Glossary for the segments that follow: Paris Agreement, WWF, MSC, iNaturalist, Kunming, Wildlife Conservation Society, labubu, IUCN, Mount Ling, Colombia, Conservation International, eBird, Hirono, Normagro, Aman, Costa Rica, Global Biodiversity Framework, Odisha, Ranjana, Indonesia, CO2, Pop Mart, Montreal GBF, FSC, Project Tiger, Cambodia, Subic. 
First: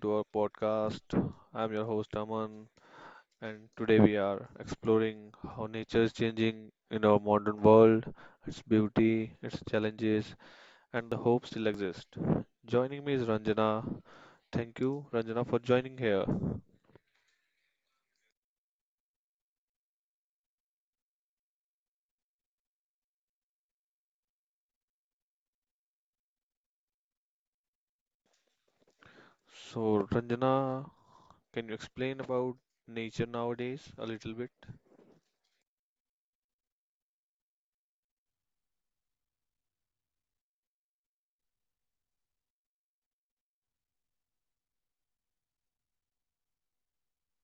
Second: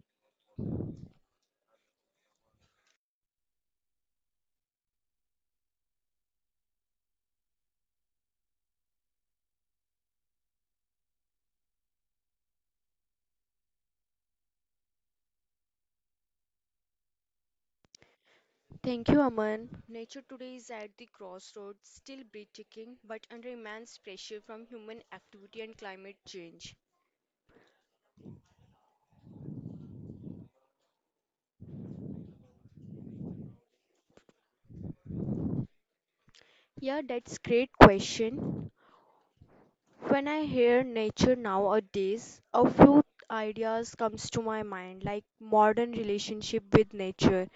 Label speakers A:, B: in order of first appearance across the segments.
A: to our podcast. I'm your host Aman, and today we are exploring how nature is changing in our modern world, its beauty, its challenges, and the hope still exist. Joining me is Ranjana. Thank you, Ranjana, for joining here.
B: Thank you, Aman. Nature today is at the crossroads, still breathtaking, but under immense pressure from human activity and climate change.
A: So, Ranjana, can you explain about nature nowadays a little bit?
B: Yeah, that's great question. When I hear nature nowadays, a few ideas comes to my mind like modern relationship with nature.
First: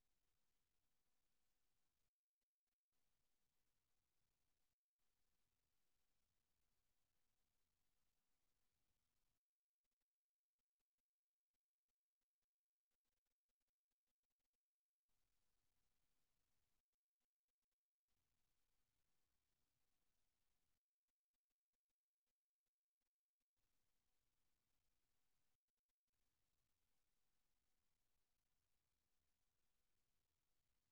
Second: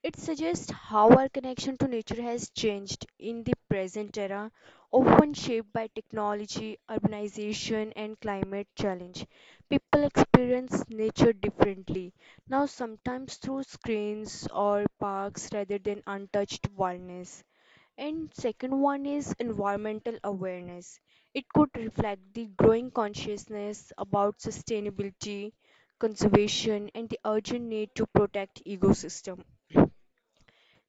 B: It suggests how our connection to nature has changed in the present era, often shaped by technology, urbanization and climate challenge. People experience nature differently now sometimes through screens or parks rather than untouched wilderness. And second one is environmental awareness. It could reflect the growing consciousness about sustainability, conservation, and the urgent need to protect ecosystem.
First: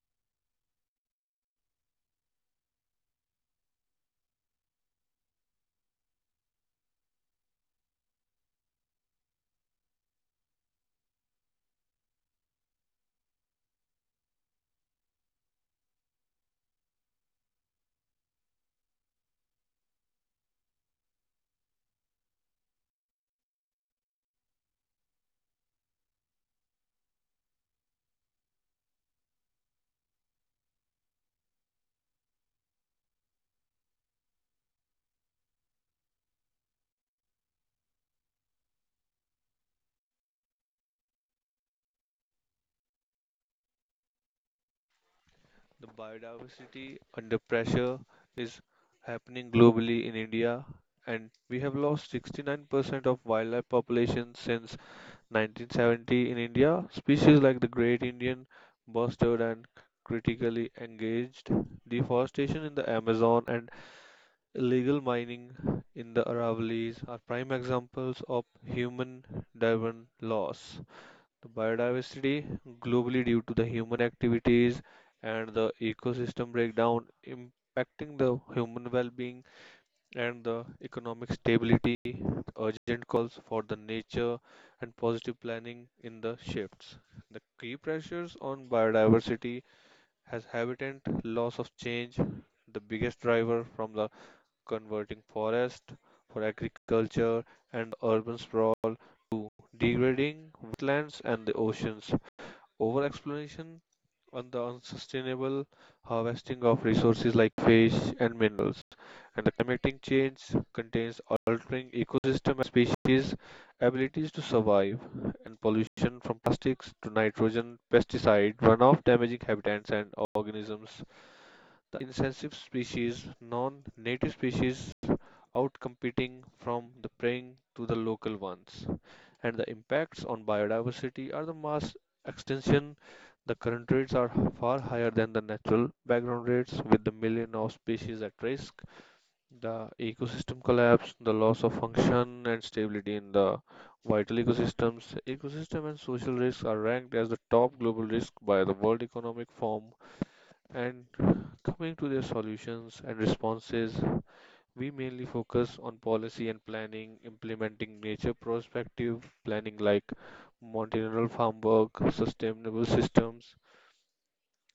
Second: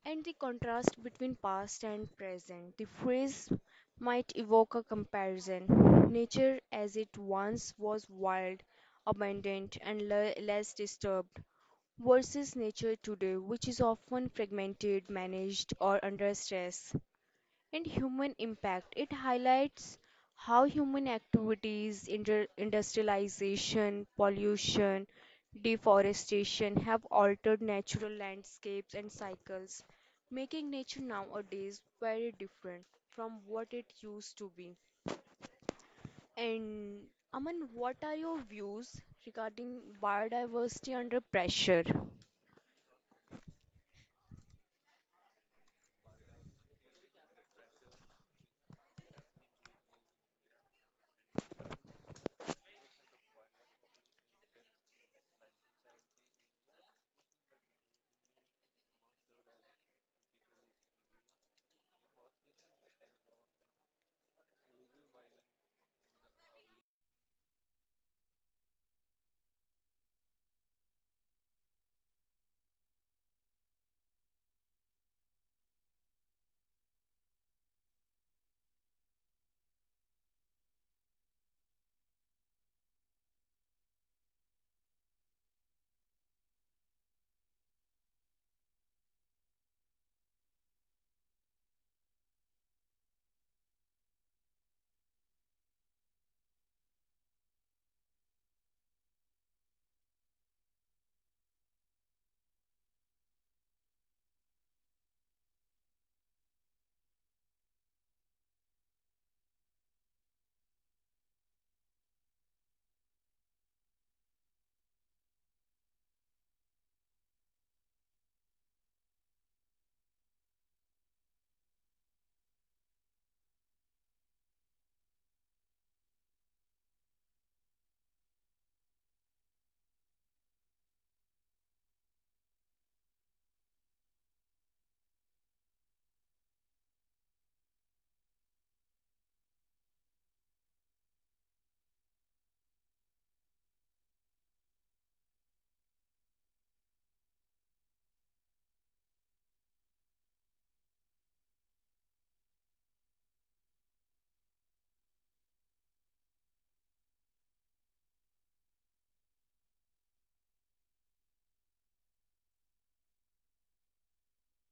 B: And the contrast between past and present. The phrase might evoke a comparison. Nature as it once was wild, abundant, and less disturbed, versus nature today, which is often fragmented, managed, or under stress and human impact. It highlights how human activities, industrialization, pollution, deforestation have altered natural landscapes and cycles, making nature nowadays very different from what it used to be. And Aman, what are your views regarding biodiversity under pressure?
A: The biodiversity under pressure is happening globally in India, and we have lost 69% of wildlife population since 1970 in India. Species like the great Indian bustard and critically engaged. Deforestation in the Amazon and illegal mining in the Aravallis are prime examples of human-driven loss. The biodiversity globally due to the human activities and the ecosystem breakdown impacting the human well-being and the economic stability, urgent calls for the nature and positive planning in the shifts. The key pressures on biodiversity has habitat loss of change, the biggest driver from the converting forest for agriculture and urban sprawl to degrading wetlands and the oceans over exploration on the unsustainable harvesting of resources like fish and minerals, and the climatic change contains altering ecosystem and species abilities to survive, and pollution from plastics to nitrogen pesticide runoff damaging habitats and organisms, the invasive species, non-native species outcompeting from the preying to the local ones, and the impacts on biodiversity are the mass extinction. The current rates are far higher than the natural background rates, with the million of species at risk, the ecosystem collapse, the loss of function and stability in the vital ecosystems. Ecosystem and social risks are ranked as the top global risk by the World Economic Forum, and coming to their solutions and responses we mainly focus on policy and planning, implementing nature prospective planning like multi-level farm work, sustainable systems,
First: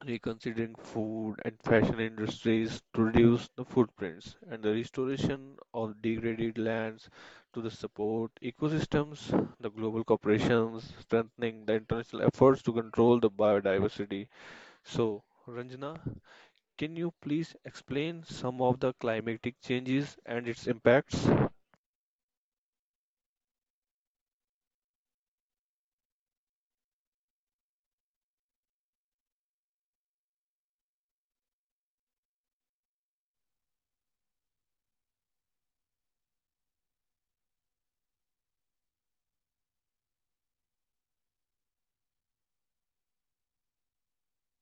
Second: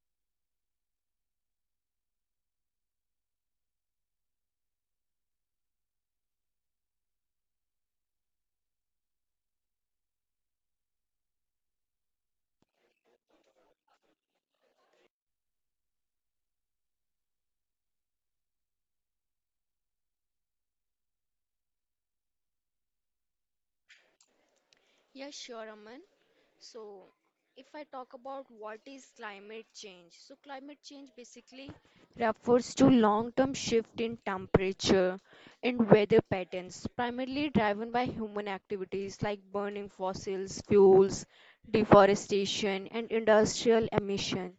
A: reconsidering food and fashion industries to reduce the footprints, and the restoration of degraded lands to the support ecosystems, the global corporations, strengthening the international efforts to control the biodiversity. So, Ranjana, can you please explain some of the climatic changes and its impacts?
B: Yeah, sure, Aman. So, if I talk about what is climate change, so climate change basically refers to long-term shift in temperature and weather patterns, primarily driven by human activities like burning fossils, fuels, deforestation, and industrial emission.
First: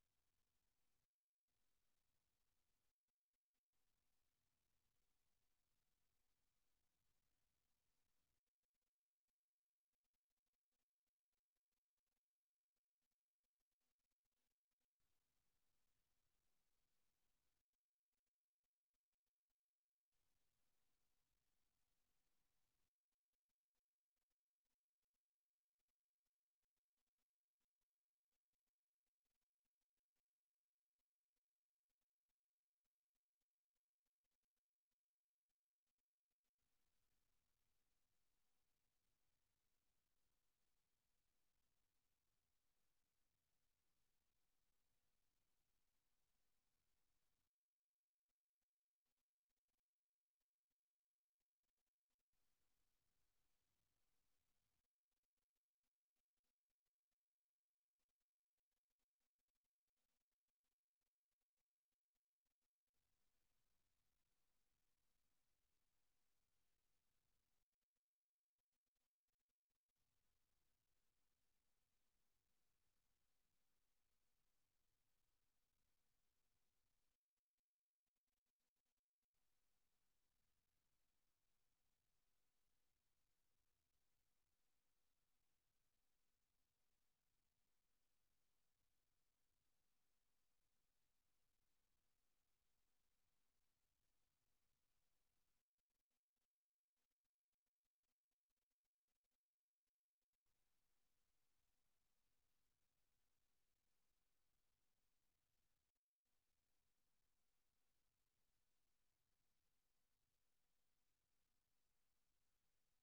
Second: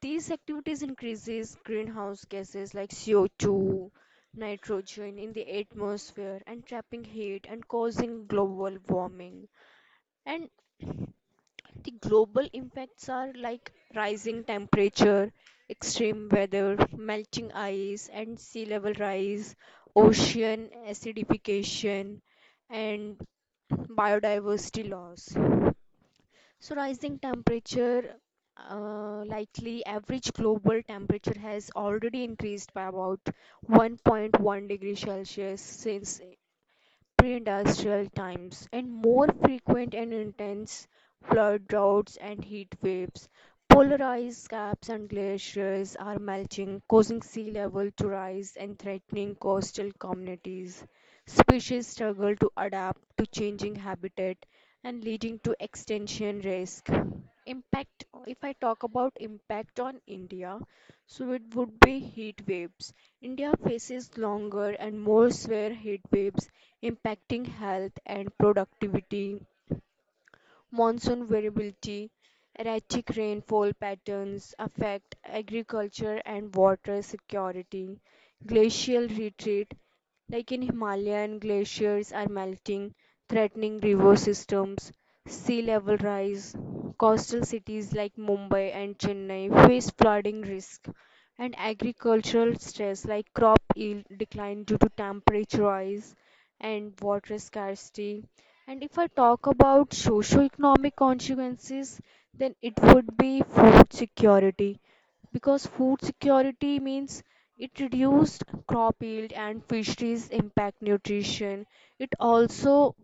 B: These activities increases greenhouse gases like CO2, nitrogen in the atmosphere and trapping heat and causing global warming. And the global impacts are like rising temperature, extreme weather, melting ice and sea level rise, ocean acidification, and biodiversity loss. So, rising temperature, likely average global temperature has already increased by about 1.1-degree Celsius since pre-industrial times and more frequent and intense flood droughts and heat waves. Polarized caps and glaciers are melting, causing sea level to rise and threatening coastal communities. Species struggle to adapt to changing habitat and leading to extinction risk. Impact if I talk about impact on India, so it would be heat waves. India faces longer and more severe heat waves impacting health and productivity. Monsoon variability, erratic rainfall patterns affect agriculture and water security. Glacial retreat, like in Himalayan glaciers are melting, threatening river systems. Sea level rise, coastal cities like Mumbai and Chennai face flooding risk, and agricultural stress like crop yield decline due to temperature rise and water scarcity. And if I talk about socio-economic consequences, then it would be food security because food security means it reduced crop yield and fisheries impact nutrition. It also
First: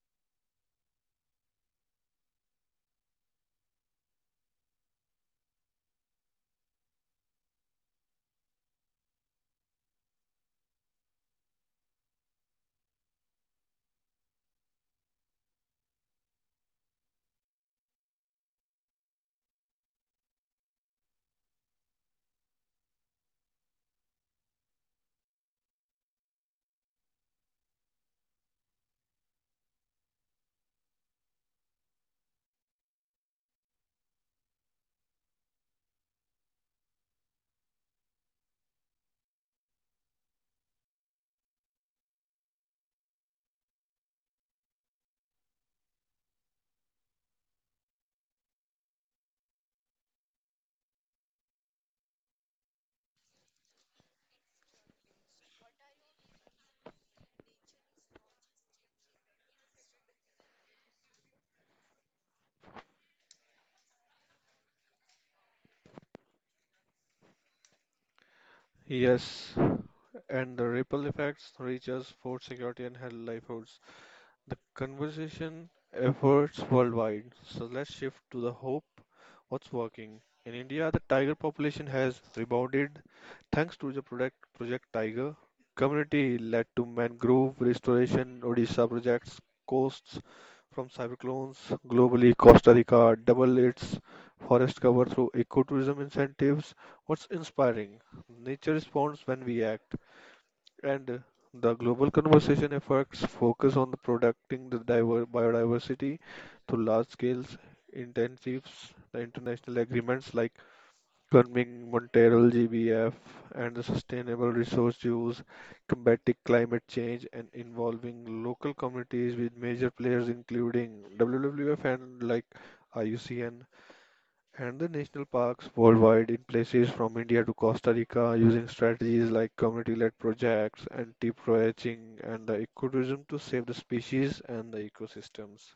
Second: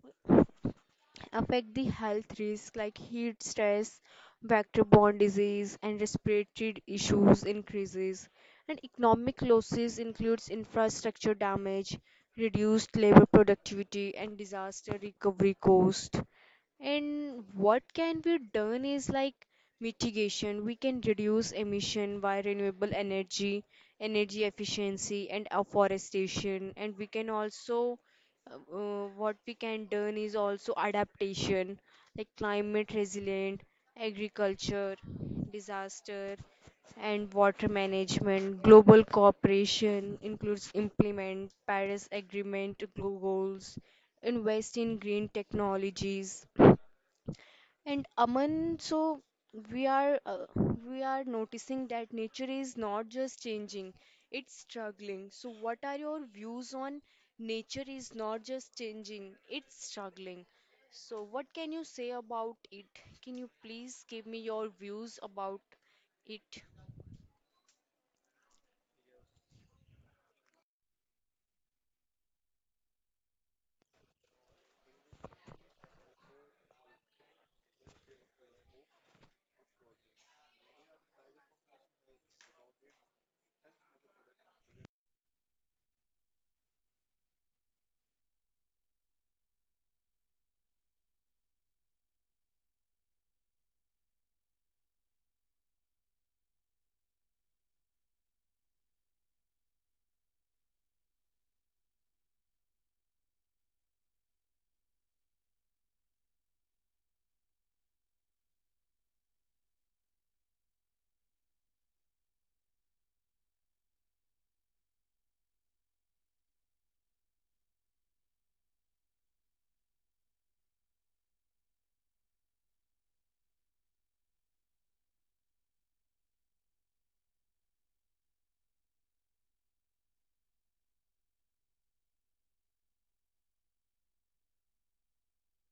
B: affect the health risk like heat stress, vector-borne disease, and respiratory issues increases. And economic losses includes infrastructure damage, reduced labor productivity and disaster recovery cost. And what can be done is like mitigation. We can reduce emission by renewable energy, energy efficiency, and afforestation. And we can also, what we can done is also adaptation, like climate resilient, agriculture, disaster, and water management. Global cooperation includes implement Paris Agreement goals, invest in green technologies and Aman, so we are uh, we are noticing that nature is not just changing, it's struggling. So what are your views on nature is not just changing, it's struggling. So what can you say about it? Can you please give me your views about it?
A: Yes, and the ripple effects reach us, food security, and health livelihoods the conversation efforts worldwide. So let's shift to the hope. What's working? In India, the tiger population has rebounded thanks to the product, Project Tiger. Community led to mangrove restoration, Odisha projects, coasts from cyclones. Globally, Costa Rica double its forest cover through ecotourism incentives. What's inspiring? Nature responds when we act. And The global conservation efforts focus on the protecting the diver biodiversity through large scale intensives, the international agreements like Kunming, Montreal GBF, and the sustainable resource use, combating climate change, and involving local communities with major players including WWF and like IUCN, and the national parks worldwide in places from India to Costa Rica using strategies like community-led projects, anti-poaching, and the ecotourism to save the species and the ecosystems.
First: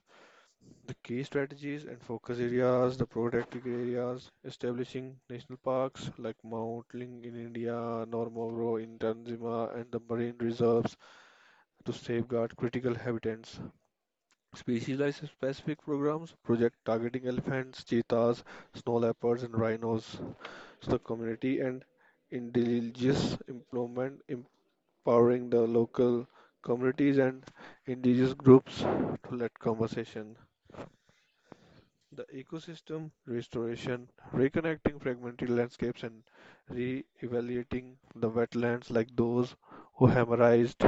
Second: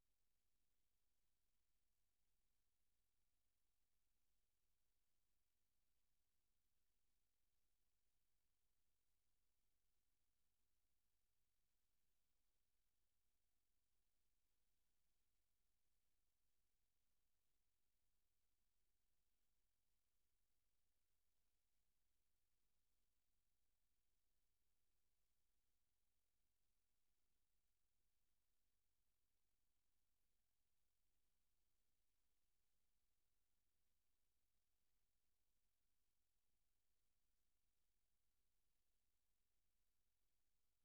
A: The key strategies and focus areas, the protected areas, establishing national parks like Mount Ling in India, Normagro in Tanzania, and the marine reserves to safeguard critical habitats. Species-specific programs, project targeting elephants, cheetahs, snow leopards, and rhinos, the community and indigenous employment, empowering the local communities and indigenous groups to lead conversation. The ecosystem restoration, reconnecting fragmented landscapes and re-evaluating the wetlands like those who hammerized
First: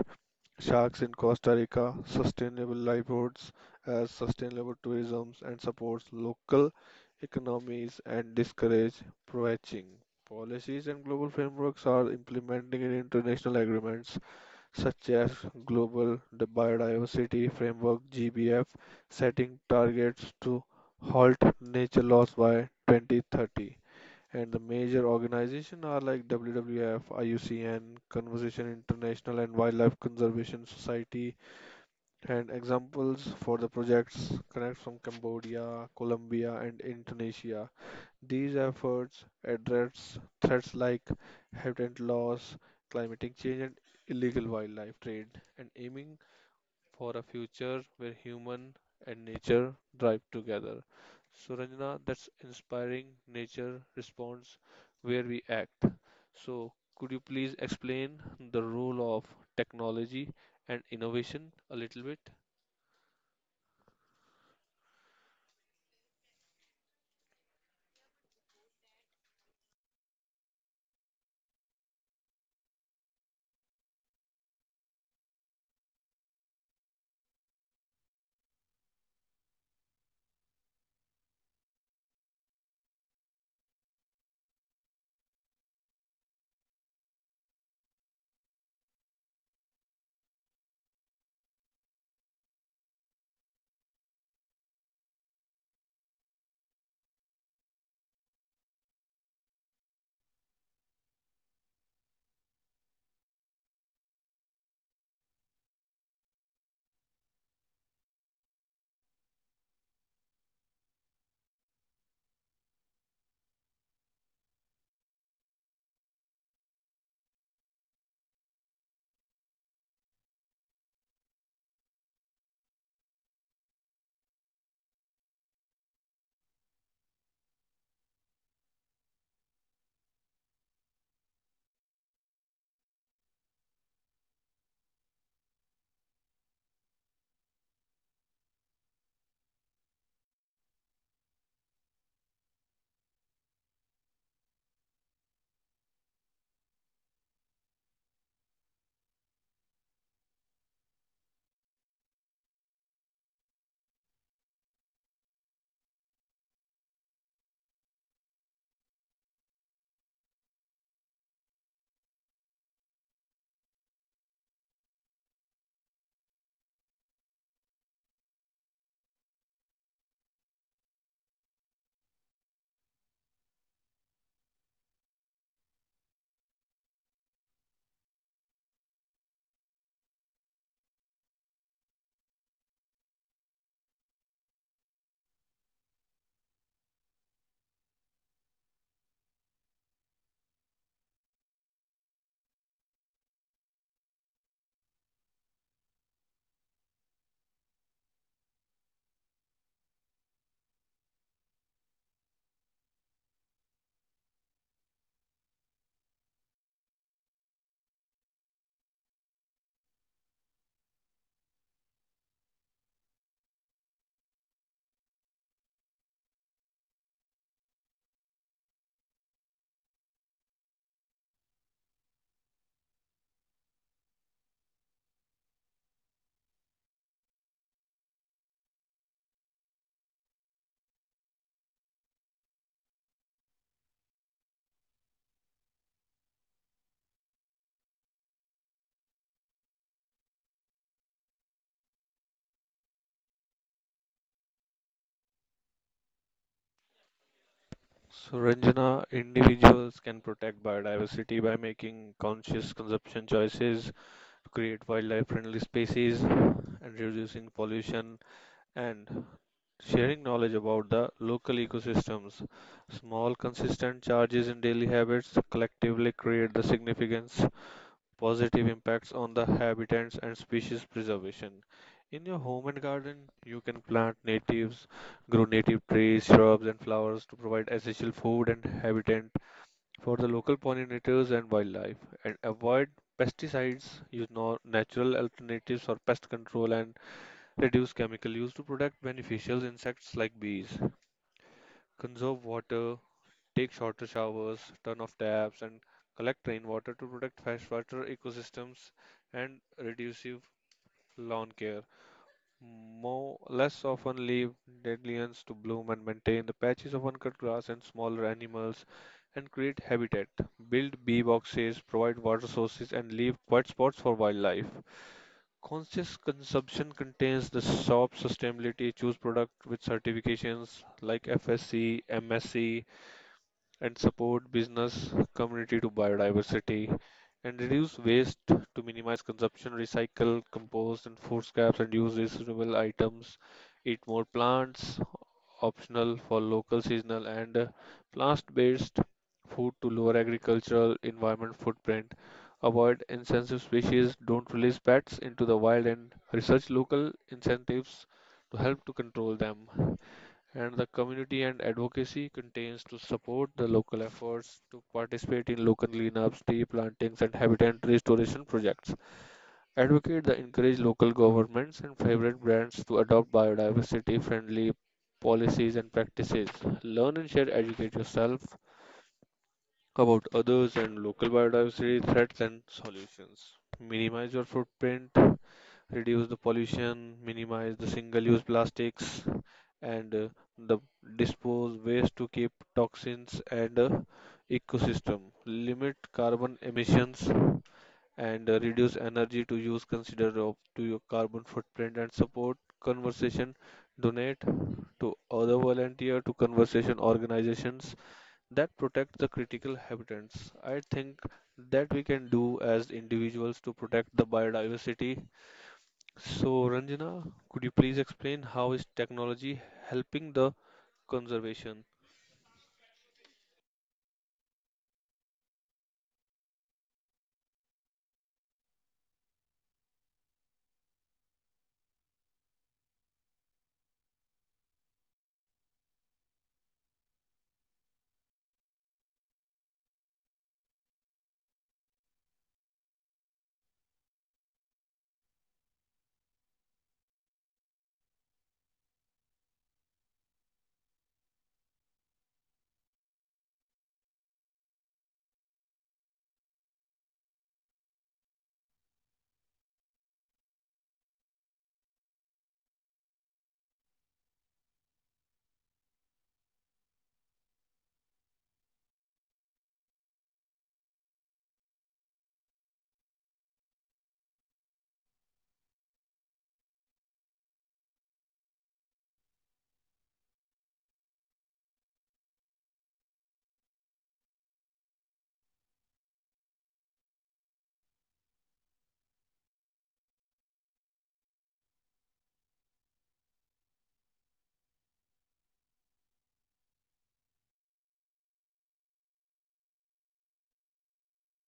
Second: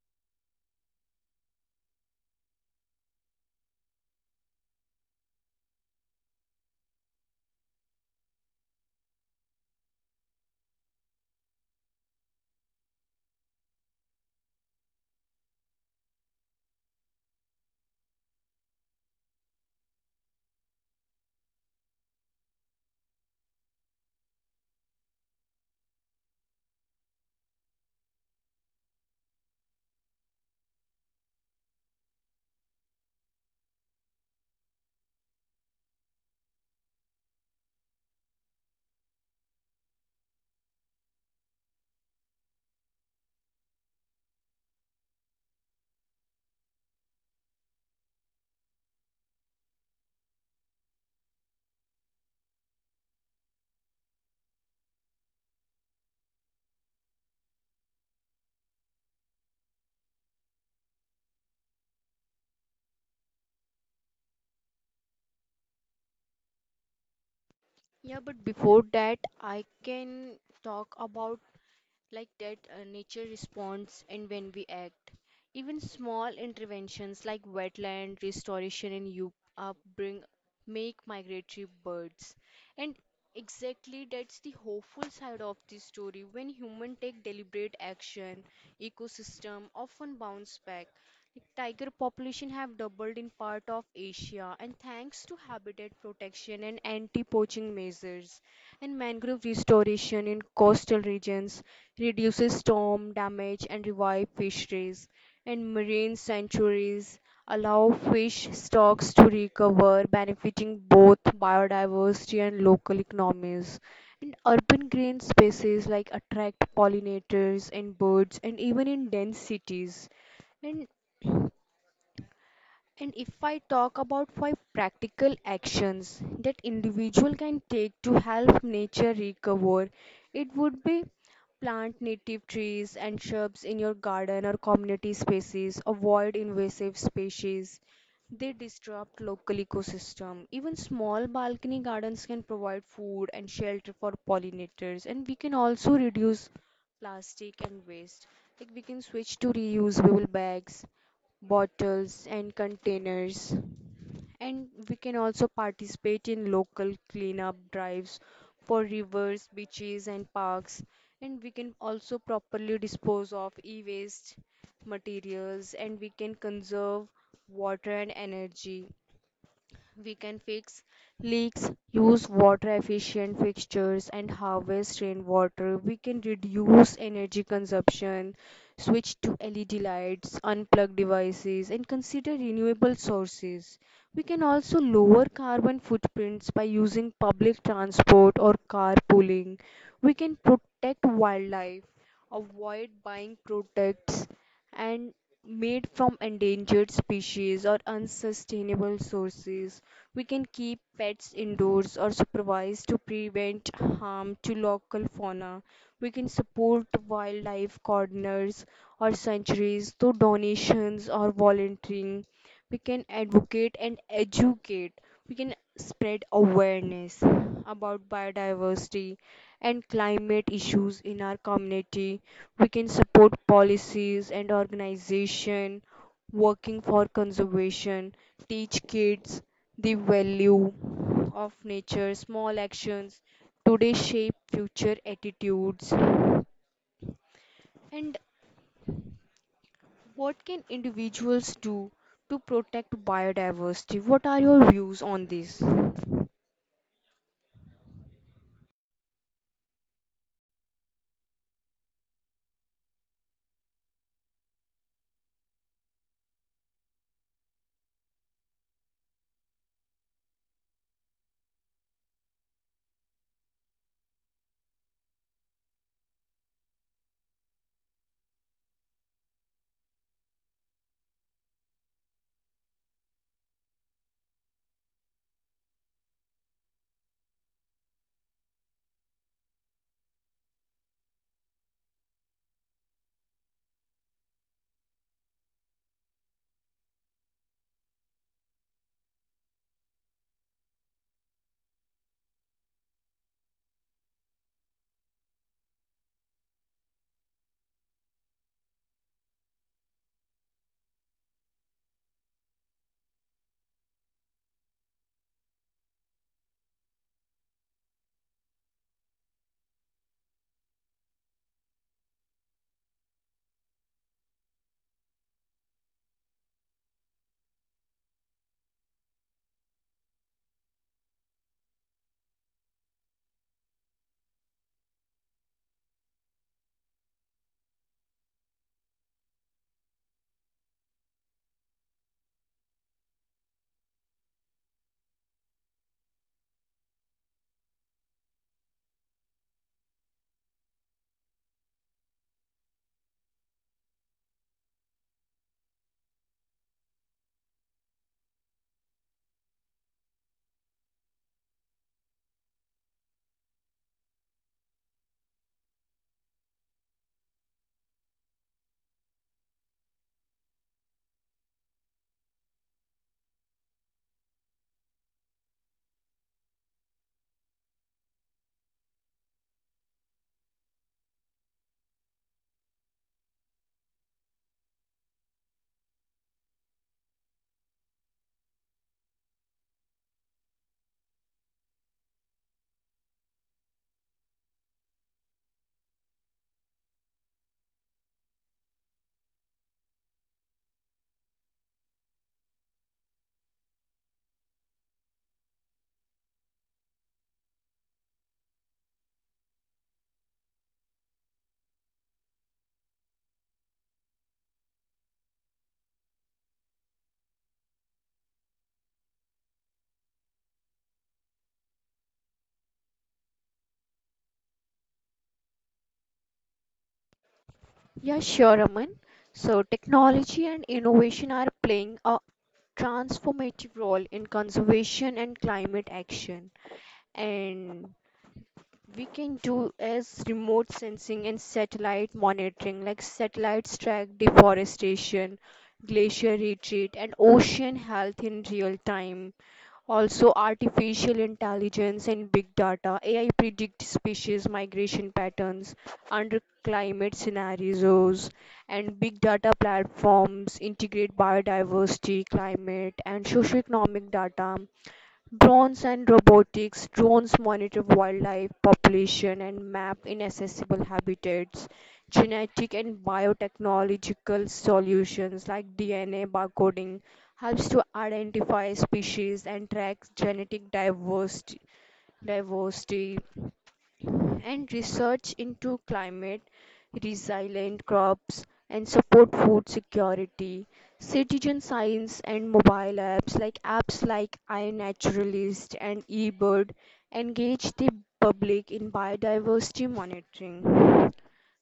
A: Sharks in Costa Rica, sustainable livelihoods as sustainable tourism and supports local economies and discourage poaching. Policies and global frameworks are implementing in international agreements such as Global Biodiversity Framework GBF setting targets to halt nature loss by 2030. And the major organization are like WWF, IUCN, Conservation International, and Wildlife Conservation Society. And examples for the projects connect from Cambodia, Colombia, and Indonesia. These efforts address threats like habitat loss, climatic change, and illegal wildlife trade, and aiming for a future where human and nature drive together. So, Ranjana, that's inspiring. Nature responds where we act. So, could you please explain the role of technology and innovation a little bit?
B: Yeah, but before that, I can talk about like that, nature responds, and when we act, even small interventions like wetland restoration and you up make migratory birds. And exactly that's the hopeful side of this story. When humans take deliberate action, ecosystem often bounce back. Like, tiger population have doubled in part of Asia, and thanks to habitat protection and anti-poaching measures and mangrove restoration in coastal regions, reduces storm damage and revive fisheries. And marine sanctuaries allow fish stocks to recover, benefiting both biodiversity and local economies. And urban green spaces like attract pollinators and birds, and even in dense cities. And and if I talk about five practical actions that individual can take to help nature recover, it would be plant native trees and shrubs in your garden or community spaces, avoid invasive species. They disrupt local ecosystem. Even small balcony gardens can provide food and shelter for pollinators and we can also reduce plastic and waste. Like we can switch to reusable bags bottles and containers and we can also participate in local cleanup drives for rivers beaches and parks and we can also properly dispose of e-waste materials and we can conserve water and energy we can fix leaks, use water efficient fixtures, and harvest rainwater. We can reduce energy consumption, switch to LED lights, unplug devices, and consider renewable sources. We can also lower carbon footprints by using public transport or carpooling. We can protect wildlife, avoid buying products and made from endangered species or unsustainable sources. We can keep pets indoors or supervised to prevent harm to local fauna. We can support wildlife gardeners or sanctuaries through donations or volunteering. We can advocate and educate. We can spread awareness about biodiversity and climate issues in our community. We can support policies and organization working for conservation, teach kids the value of nature, small actions today shape future attitudes. And what can individuals do to protect biodiversity? What are your views on this?
A: So, Ranjana, individuals can protect biodiversity by making conscious consumption choices, to create wildlife friendly spaces and reducing pollution, and sharing knowledge about the local ecosystems. Small, consistent changes in daily habits collectively create the significance positive impacts on the habitats and species preservation. In your home and garden, you can plant natives, grow native trees, shrubs, and flowers to provide essential food and habitat for the local pollinators and wildlife, and avoid pesticides, use no natural alternatives for pest control, and reduce chemical use to protect beneficial insects like bees. Conserve water, take shorter showers, turn off taps, and collect rainwater to protect freshwater ecosystems, and reduce lawn care. More less often leave dandelions to bloom and maintain the patches of uncut grass and smaller animals and create habitat. Build bee boxes, provide water sources, and leave quiet spots for wildlife. Conscious consumption contains the shop sustainability, choose product with certifications like FSC, MSC, and support business community to biodiversity, and reduce waste to minimize consumption, recycle, compost, and food scraps, and use reusable items, eat more plants, optional for local seasonal and plant-based food to lower agricultural environment footprint. Avoid insensitive species, don't release pets into the wild and research local incentives to help to control them. And the community and advocacy contains to support the local efforts, to participate in local cleanups, tree plantings and habitat restoration projects. Advocate that encourage local governments and favorite brands to adopt biodiversity friendly policies and practices. Learn and share, educate yourself about others and local biodiversity threats and solutions. Minimize your footprint, reduce the pollution, minimize the single use plastics, and the dispose waste to keep toxins and ecosystem. Limit carbon emissions and reduce energy to use consider of to your carbon footprint, and support conversation, donate to other volunteer to conservation organizations that protect the critical habitats. I think that we can do as individuals to protect the biodiversity. So, Ranjana, could you please explain how is technology helping the conservation?
B: Yeah, sure, Aman. So, technology and innovation are playing a transformative role in conservation and climate action. And we can do is remote sensing and satellite monitoring, like satellites track deforestation, glacier retreat, and ocean health in real time. Also, artificial intelligence and big data. AI predict species migration patterns under climate scenarios, and big data platforms integrate biodiversity, climate, and socioeconomic data. Drones and robotics. Drones monitor wildlife population and map inaccessible habitats. Genetic and biotechnological solutions like DNA barcoding helps to identify species and track genetic diversity. And research into climate resilient crops and support food security. Citizen science and mobile apps like iNaturalist and eBird engage the public in biodiversity monitoring.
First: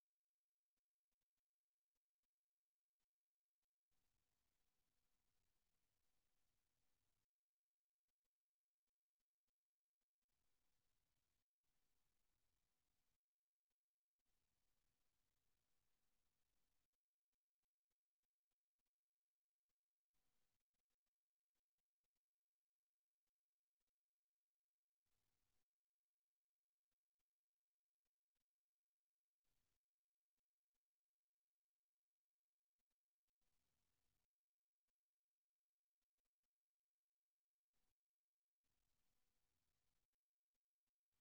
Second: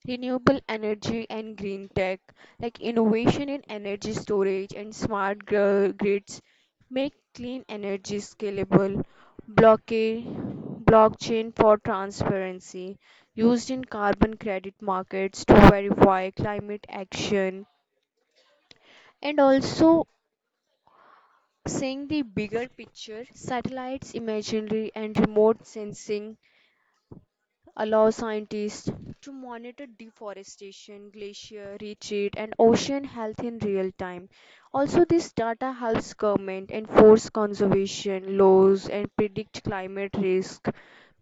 B: Renewable energy and green tech, like innovation in energy storage and smart grids, make clean energy scalable. Blockade, Blockchain for transparency, used in carbon credit markets to verify climate action, and also seeing the bigger picture, satellites imagery and remote sensing allow scientists to monitor deforestation, glacier retreat, and ocean health in real time. Also, this data helps government enforce conservation laws and predict climate risk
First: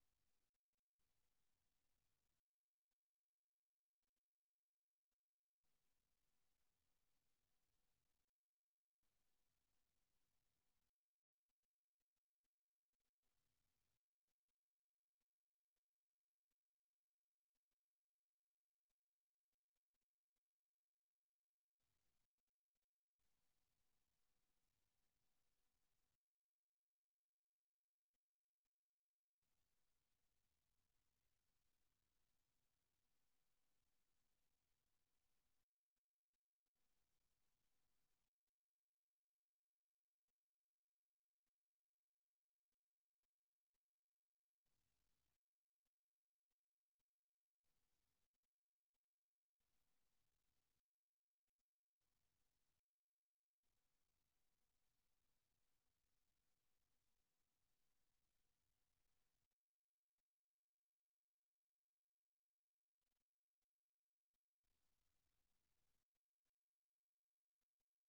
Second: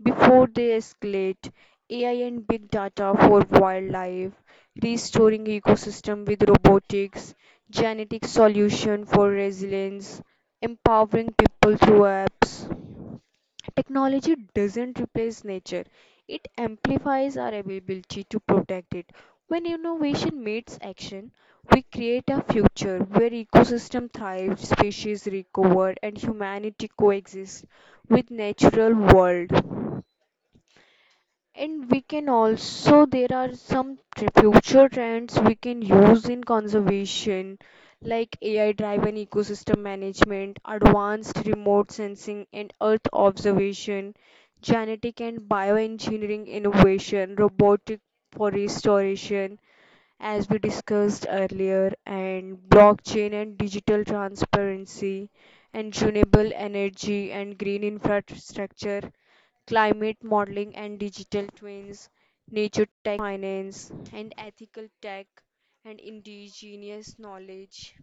B: before they escalate. AI and big data for wildlife, restoring ecosystem with robotics, genetic solution for resilience, empowering people through apps. Technology doesn't replace nature, it amplifies our ability to protect it. When innovation meets action, we create a future where ecosystem thrive, species recover, and humanity coexists with natural world. And we can also there are some future trends we can use in conservation like AI driven ecosystem management, advanced remote sensing and earth observation, genetic and bioengineering innovation, robotic for restoration as we discussed earlier, and blockchain and digital transparency, and renewable energy and green infrastructure, climate modeling and digital twins, nature tech finance and ethical tech, and indigenous knowledge.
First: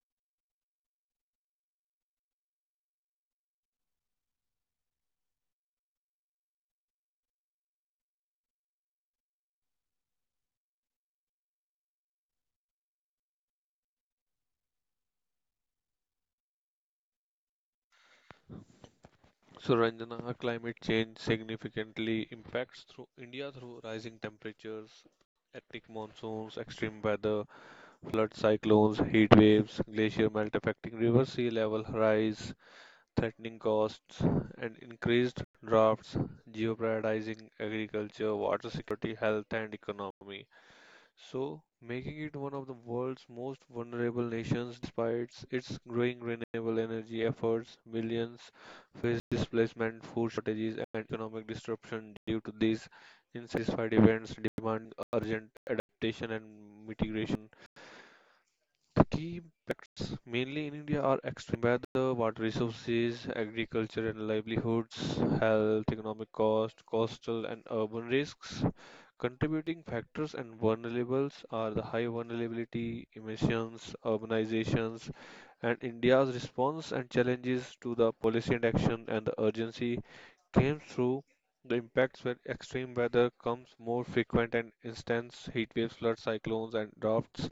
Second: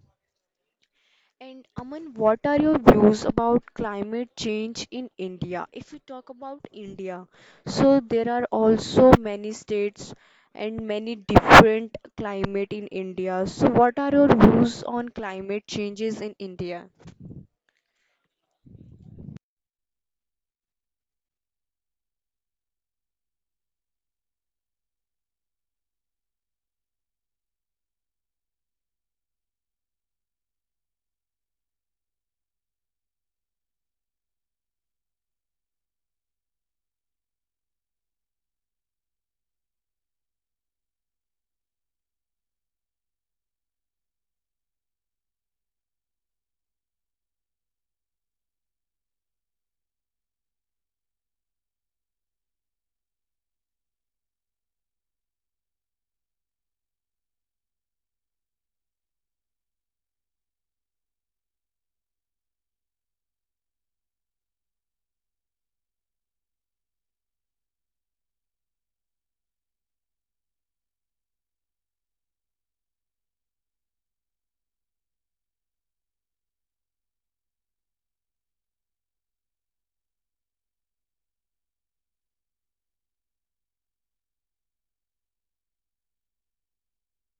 B: And Aman, what are your views about climate change in India? If we talk about India, so there are also many states and many different climate in India. So what are your views on climate changes in India?
A: So, Ranjana, how climate change significantly impacts through India through rising temperatures, epic monsoons, extreme weather, flood cyclones, heat waves, glacier melt affecting river sea level rise, threatening costs, and increased droughts, jeopardizing agriculture, water security, health, and economy, so making it one of the world's most vulnerable nations despite its growing renewable energy efforts. Millions face displacement, food shortages, and economic disruption due to these unsatisfied events, demanding urgent adaptation and mitigation. The key impacts mainly in India are extreme weather, water resources, agriculture and livelihoods, health, economic cost, coastal and urban risks. Contributing factors and vulnerables are the high vulnerability, emissions, urbanizations, and India's response and challenges to the policy and action, and the urgency came through the impacts where extreme weather comes more frequent and instance heat waves, floods, cyclones, and droughts.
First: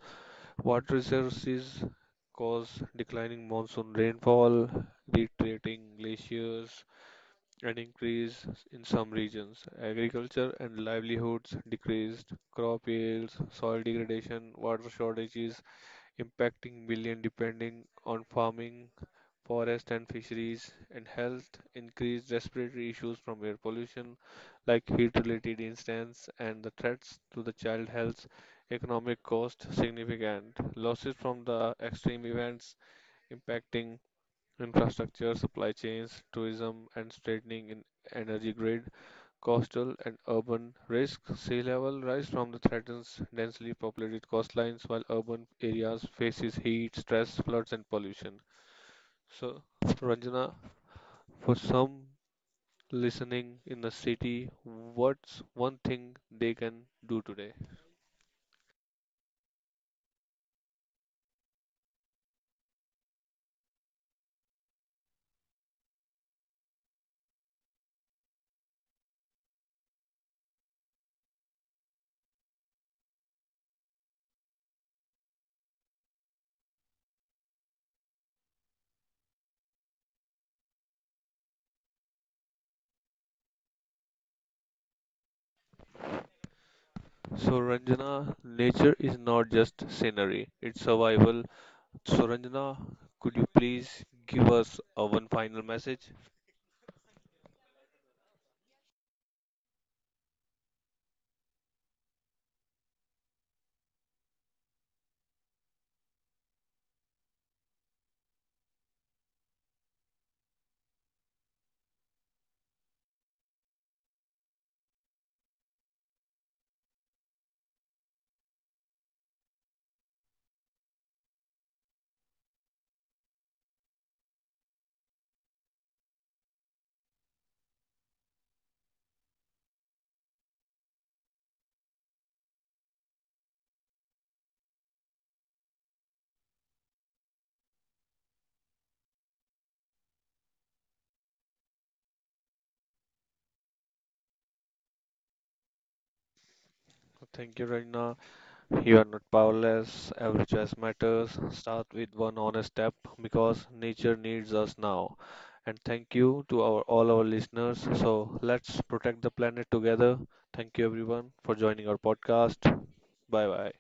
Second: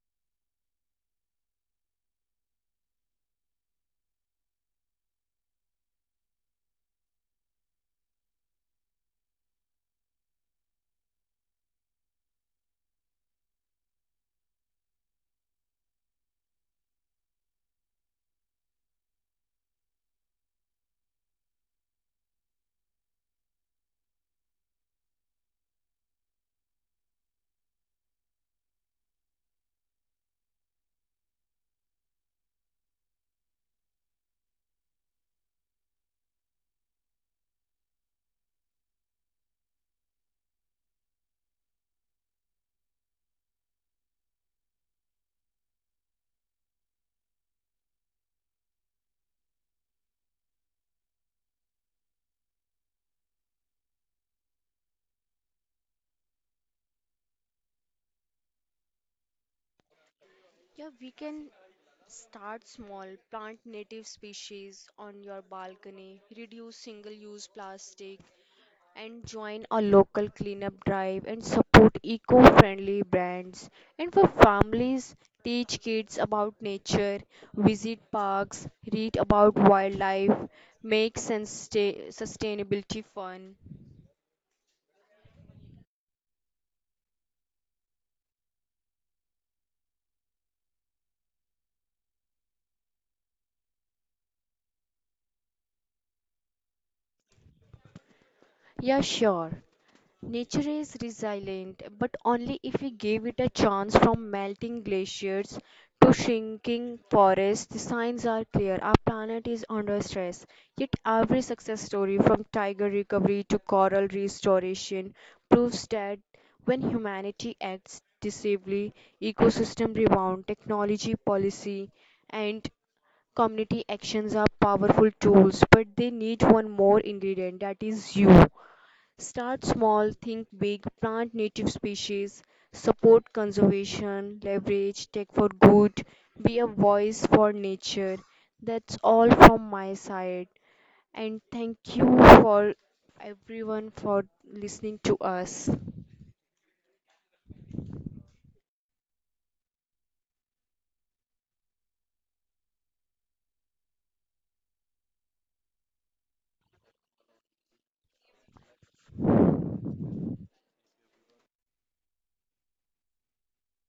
A: Water resources cause declining monsoon rainfall, retreating glaciers, an increase in some regions. Agriculture and livelihoods decreased, crop yields, soil degradation, water shortages impacting millions depending on farming, forest and fisheries, and health increased respiratory issues from air pollution like heat-related incidents and the threats to the child health. Economic cost significant. Losses from the extreme events impacting infrastructure, supply chains, tourism, and strengthening in energy grid, coastal and urban risk. Sea level rise from the threatens densely populated coastlines, while urban areas faces heat, stress, floods, and pollution. So, Ranjana, for some listening in the city, what's one thing they can do today?
B: Yeah, we can start small, plant native species on your balcony, reduce single use plastic, and join a local cleanup drive and support eco friendly brands. And for families, teach kids about nature, visit parks, read about wildlife, make sustainability fun.
A: So, Ranjana, nature is not just scenery, it's survival. So, Ranjana, could you please give us a one final message?
B: Yeah, sure. Nature is resilient, but only if we give it a chance from melting glaciers to shrinking forests. The signs are clear. Our planet is under stress. Yet every success story, from tiger recovery to coral restoration, proves that when humanity acts decisively, ecosystem rebound, technology, policy, and community actions are powerful tools, but they need one more ingredient that is you. Start small, think big, plant native species, support conservation, leverage tech for good, be a voice for nature. That's all from my side. And thank you for everyone for listening to us.
A: Thank you, Ranjana. You are not powerless. Every choice matters. Start with one honest step because nature needs us now. And thank you to our all our listeners. So, let's protect the planet together. Thank you, everyone, for joining our podcast. Bye bye.